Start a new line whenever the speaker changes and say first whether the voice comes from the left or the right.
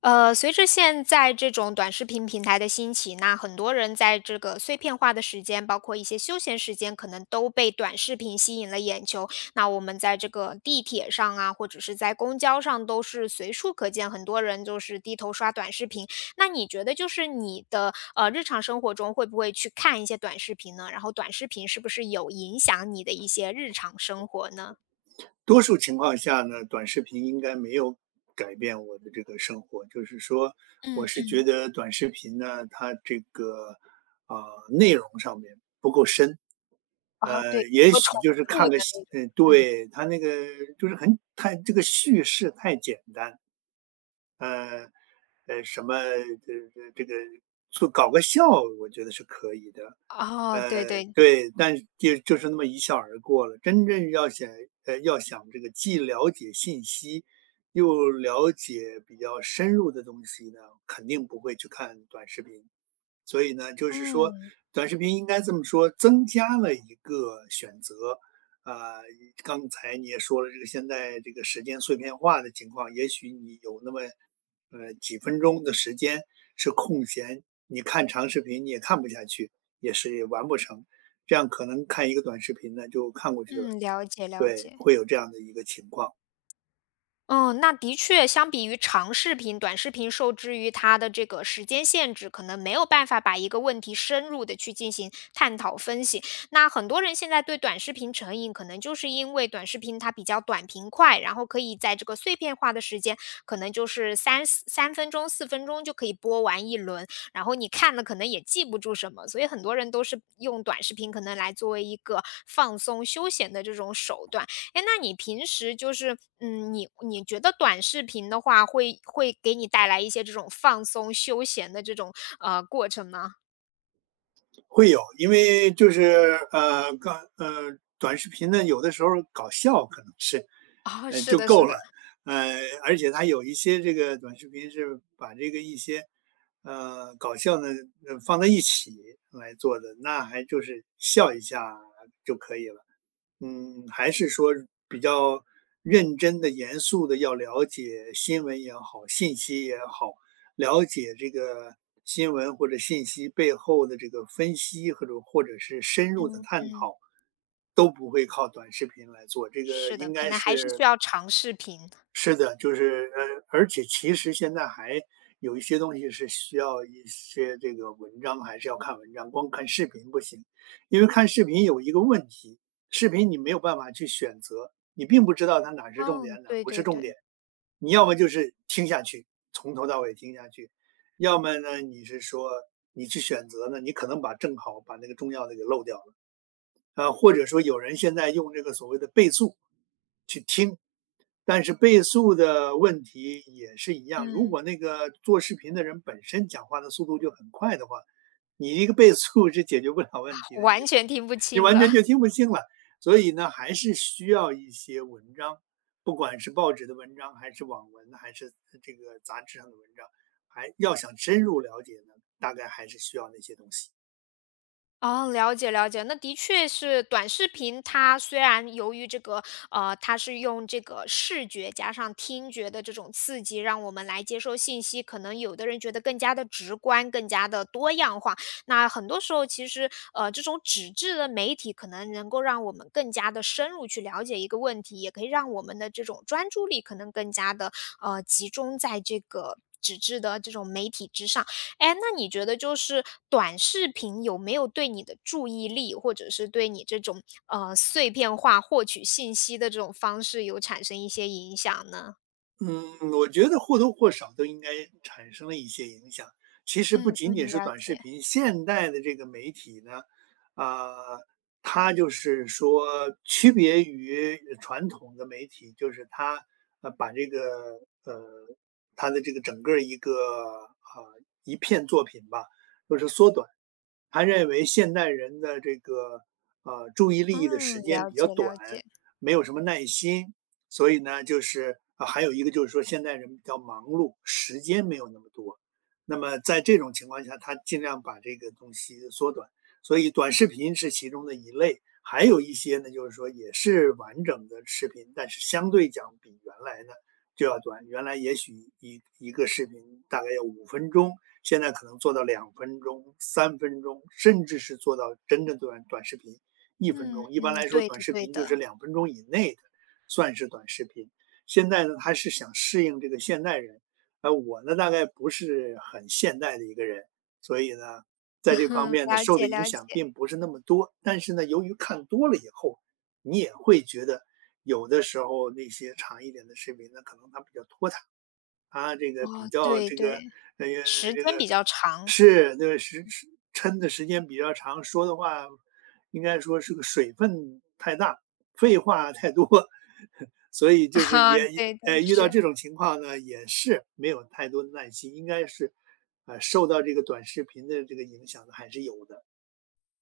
left: 随着现在这种短视频平台的兴起，那很多人在这个碎片化的时间，包括一些休闲时间，可能都被短视频吸引了眼球。那我们在这个地铁上啊，或者是在公交上，都是随处可见，很多人就是低头刷短视频。那你觉得，就是你的日常生活中会不会去看一些短视频呢？然后短视频是不是有影响你的一些日常生活呢？
right: 多数情况下呢，短视频应该没有改变我的这个生活。就是说，
left: 嗯
right: 我是
left: 嗯，
right: 觉得短视频呢，它这个内容上面不够深。
left: 哦，对，
right: 也
left: 多重
right: 许就是
left: 复
right: 看
left: 的
right: 个戏，
left: 那种，
right: 嗯，
left: 嗯，
right: 对它那个就是很太这个叙事太简单，呃呃，什么这个做搞个笑，我觉得是可以的。
left: 哦，对对，
right: 对，但就是那么一笑而过了。真正要想，要想这个既了解信息，又了解比较深入的东西呢，肯定不会去看短视频。所以呢，就是说
left: 嗯。
right: 短视频应该这么说，增加了一个选择。呃，刚才你也说了，这个现在这个时间碎片化的情况，也许你有那么几分钟的时间是空闲，你看长视频你也看不下去，也是也完不成，这样可能看一个短视频呢就看过去了。
left: 嗯，了解了
right: 对，
left: 解。
right: 会有这样的一个情况。
left: 嗯，那的确，相比于长视频，短视频受制于它的这个时间限制，可能没有办法把一个问题深入的去进行探讨分析。那很多人现在对短视频成瘾，可能就是因为短视频它比较短平快，然后可以在这个碎片化的时间，可能就是三分钟、四分钟就可以播完一轮，然后你看了可能也记不住什么，所以很多人都是用短视频可能来作为一个放松休闲的这种手段。哎，那你平时就是，嗯，你觉得短视频的话，会给你带来一些这种放松、休闲的这种过程吗？
right: 会有，因为就是呃，刚呃，短视频呢，有的时候搞笑可能是，
left: 哦，是
right: 就
left: 的，
right: 够
left: 是的，
right: 了。呃，而且它有一些这个短视频是把这个一些搞笑呢放在一起来做的，那还就是笑一下就可以了。嗯，还是说比较认真的、严肃的，要了解新闻也好，信息也好，了解这个新闻或者信息背后的这个分析，或者是深入的
left: 嗯
right: 探
left: 嗯，
right: 讨，都不会靠短视频来做。这个
left: 是的，
right: 应
left: 可
right: 该
left: 能还是需
right: 是
left: 要长视频。
right: 是的，就是而且其实现在还有一些东西是需要一些这个文章，还是要看文章，光看视频不行，因为看视频有一个问题，视频你没有办法去选择，你并不知道它哪是重
left: 哦，
right: 点，哪
left: 对
right: 不是
left: 对
right: 重点。
left: 对，
right: 你要么就是听下去，从头到尾听下去，要么呢你是说你去选择呢，你可能把正好把那个重要的给漏掉了，或者说有人现在用这个所谓的倍速。但是倍速的问题也是一样，如
left: 嗯，
right: 果那个做视频的人本身讲话的速度就很快的话，你一个倍速是解决不了问题的，你
left: 完全听不
right: 你
left: 清
right: 完
left: 了。
right: 全就听不清了。所以呢，还是需要一些文章，不管是报纸的文章，还是网文，还是这个杂志上的文章，还要想深入了解呢，大概还是需要那些东西。
left: 哦，了解了解，那的确是短视频，它虽然由于这个，它是用这个视觉加上听觉的这种刺激，让我们来接收信息，可能有的人觉得更加的直观，更加的多样化。那很多时候，其实这种纸质的媒体可能能够让我们更加的深入去了解一个问题，也可以让我们的这种专注力可能更加的集中在这个纸质的这种媒体之上。哎，那你觉得就是短视频有没有对你的注意力，或者是对你这种碎片化获取信息的这种方式，有产生一些影响呢？
right: 嗯，我觉得或多或少都应该产生了一些影响。其实不
left: 嗯
right: 仅仅
left: 嗯，
right: 是
left: 了
right: 短视
left: 解，
right: 频，现代的这个媒体呢，啊、它就是说区别于传统的媒体，就是它把这个呃它的这个整个一个一片作品吧，就是缩短。他认为现代人的这个注意力的
left: 嗯，
right: 时间
left: 了
right: 比较
left: 解了
right: 短，
left: 解，
right: 没有什么耐心，所以呢，就是还有一个就是说现代人比较忙碌，时间没有那么多。那么在这种情况下，他尽量把这个东西缩短。所以短视频是其中的一类，还有一些呢，就是说也是完整的视频，但是相对讲比原来呢就要短。原来也许一个视频大概要5分钟，现在可能做到两分钟、3分钟，甚至是做到真正短视频一分
left: 嗯
right: 钟。一般
left: 嗯，
right: 来说，
left: 对
right: 短
left: 的
right: 视
left: 对
right: 频就是
left: 的，
right: 两分钟以内的算是短视频。现在呢，他是想适应这个现代人，而我呢，大概不是很现代的一个人，所以呢，在 这方
left: 嗯
right: 面呢，
left: 了
right: 受的
left: 解
right: 影
left: 了解，
right: 响并不是那么多。但是呢，由于看多了以后，你也会觉得有的时候那些长一点的视频呢，可能它比较拖沓，啊，这个比
left: 哦，
right: 较
left: 对
right: 这个
left: 对，
right: 呃
left: 时
right: 这
left: 间比
right: 个
left: 较长，
right: 是那个撑的时间比较长，说的话应该说是个水分太大，废话太多，所以 就是
left: 哈、
right: 也也
left: 对的
right: 呃遇到
left: 是。
right: 这种情况呢，也是没有太多的耐心，应该是受到这个短视频的这个影响的还是有的。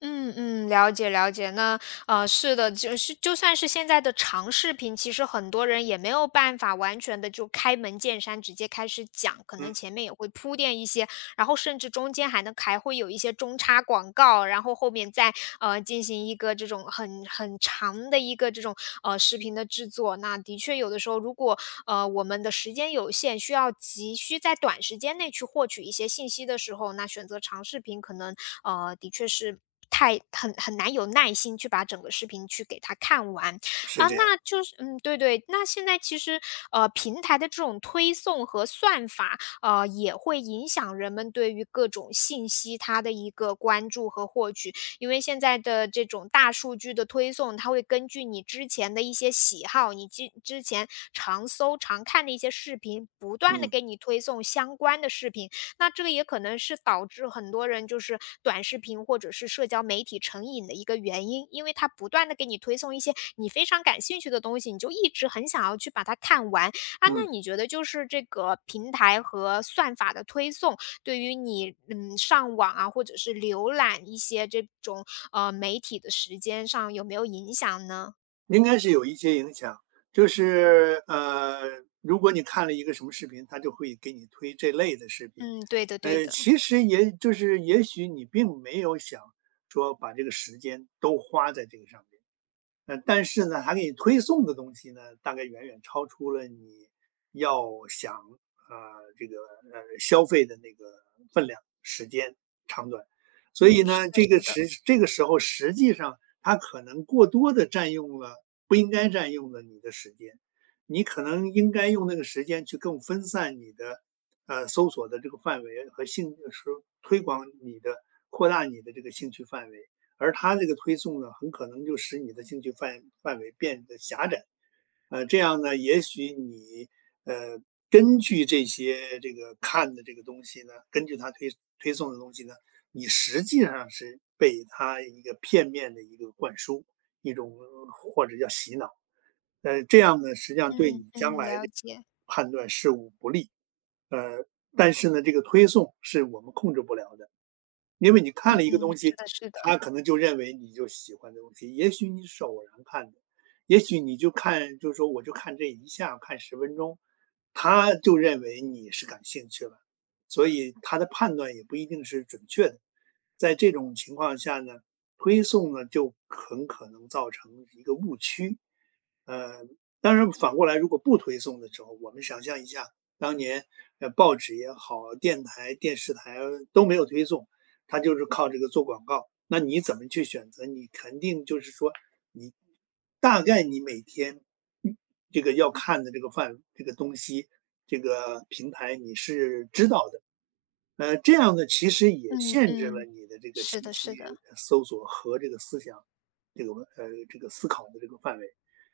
left: 嗯嗯，了解了解。那是的，就是就算是现在的长视频，其实很多人也没有办法完全的就开门见山直接开始讲，可
right: 嗯，
left: 能前面也会铺垫一些，然后甚至中间还会有一些中插广告，然后后面再进行一个这种很长的一个这种视频的制作。那的确有的时候，如果我们的时间有限，需要急需在短时间内去获取一些信息的时候，那选择长视频可能的确是太很难有耐心去把整个视频去给它看完
right: 是
left: 啊，
right: 这样，
left: 那就是嗯，对对，那现在其实平台的这种推送和算法，也会影响人们对于各种信息它的一个关注和获取。因为现在的这种大数据的推送，它会根据你之前的一些喜好，你之前常搜常看的一些视频，不断的
right: 嗯
left: 给你推送相关的视频。那这个也可能是导致很多人就是短视频或者是社交媒体成瘾的一个原因，因为它不断的给你推送一些你非常感兴趣的东西，你就一直很想要去把它看完啊。
right: 嗯。
left: 那你觉得就是这个平台和算法的推送，对于你，嗯，上网啊，或者是浏览一些这种，媒体的时间上有没有影响呢？
right: 应该是有一些影响，就是如果你看了一个什么视频，它就会给你推这类的视频。
left: 嗯，对的对的，
right: 其实也就是也许你并没有想说把这个时间都花在这个上面。但是呢，它给你推送的东西呢，大概远远超出了你要想这个消费的那个分量、时间长短，所以
left: 嗯，是
right: 呢，
left: 的是的，
right: 这个时候实际上它可能过多的占用了不应该占用的你的时间，你可能应该用那个时间去更分散你的搜索的这个范围和兴是推广你的扩大你的这个兴趣范围。而它这个推送呢，很可能就使你的兴趣范围变得狭窄。这样呢，也许你呃根据这些这个看的这个东西呢，根据它推送的东西呢，你实际上是被它一个片面的一个灌输，一种或者叫洗脑。这样呢，实际上对
left: 嗯
right: 你
left: 嗯，
right: 将来的
left: 了解，
right: 判断事物不利。呃，但是呢，这个推送是我们控制不了的。因为你看
left: 嗯，
right: 了一个东
left: 是
right: 西，
left: 的是的，
right: 他可能就认为你就喜欢这东西，也许你是偶然看的，也许你就看，就是说我就看这一下，看10分钟，他就认为你是感兴趣了，所以他的判断也不一定是准确的。在这种情况下呢，推送呢就很可能造成一个误区。呃，当然反过来，如果不推送的时候，我们想象一下，当年报纸也好，电台、电视台都没有推送，他就是靠这个做广告。那你怎么去选择？你肯定就是说，你大概你每天这个要看的这个范这个东西，这个平台你是知道的。这样呢，其实也
left: 嗯
right: 限制了
left: 嗯，
right: 你的这个
left: 是
right: 信
left: 的
right: 息
left: 是的。
right: 搜索和这个思想这个文、呃这个思考的这个范围。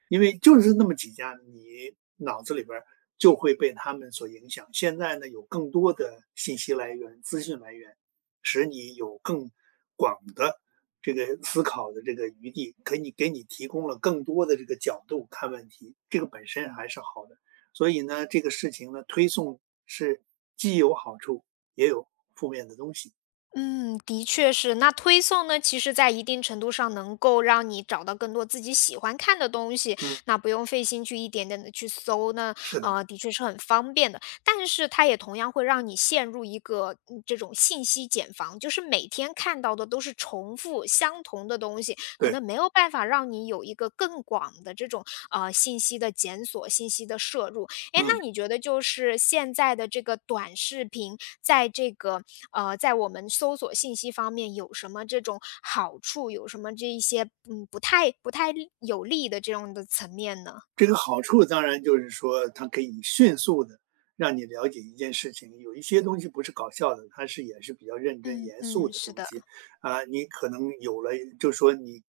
right: 因为就是那么几家，你脑子里边儿就会被他们所影响。现在呢，有更多的信息来源、资讯来源，使你有更广的这个思考的这个余地，给你提供了更多的这个角度看问题，这个本身还是好的。所以呢，这个事情呢，推送是既有好处，也有负面的东西。
left: 嗯，的确是。那推送呢，其实在一定程度上能够让你找到更多自己喜欢看的东西，
right: 嗯，
left: 那不用费心去一点点的去搜呢，
right: 是的，
left: 的确是很方便的。但是它也同样会让你陷入一个嗯这种信息茧房，就是每天看到的都是重复相同的东西，可
right: 对，
left: 能没有办法让你有一个更广的这种信息的检索、信息的摄入。哎，
right: 嗯。
left: 那你觉得就是现在的这个短视频？在这个在我们搜索信息方面有什么这种好处，有什么这一些嗯不太有利的这种的层面呢？
right: 这个好处当然就是说，它可以迅速的让你了解一件事情。有一些东西不是搞笑的，它是也是比较认真
left: 嗯
right: 严肃
left: 嗯，
right: 的
left: 是
right: 东
left: 的，
right: 西。啊，你可能有了就是说你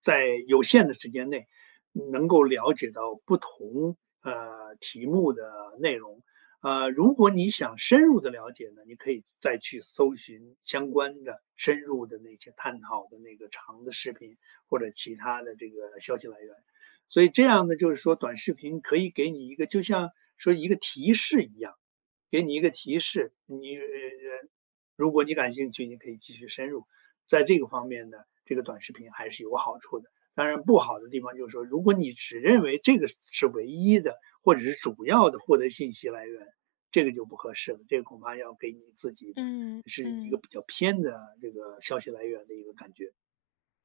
right: 在有限的时间内，能够了解到不同，题目的内容。如果你想深入的了解呢，你可以再去搜寻相关的深入的那些探讨的那个长的视频，或者其他的这个消息来源。所以这样呢，就是说短视频可以给你一个，就像说一个提示一样，给你一个提示。如果你感兴趣，你可以继续深入。在这个方面呢，这个短视频还是有好处的。当然，不好的地方就是说，如果你只认为这个是唯一的，或者是主要的获得信息来源，这个就不合适了。这个恐怕要给你自己呢
left: 嗯
right: 是一个
left: 嗯。
right: 比较偏的这个消息来源的一个感觉。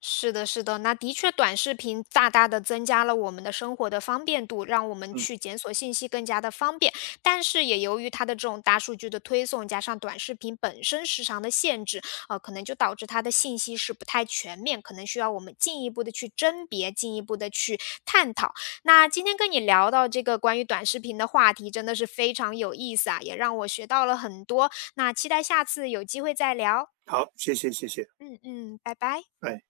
left: 是的，是的，那的确，短视频大大的增加了我们的生活的方便度，让我们
right: 嗯，
left: 去检索信息更加的方便。但是也由于它的这种大数据的推送，加上短视频本身时长的限制，可能就导致它的信息是不太全面，可能需要我们进一步的去甄别，进一步的去探讨。那今天跟你聊到这个关于短视频的话题，真的是非常有意思啊，也让我学到了很多。那期待下次有机会再聊。
right: 好，谢谢，谢谢，
left: 嗯嗯，拜拜。
right: 哎。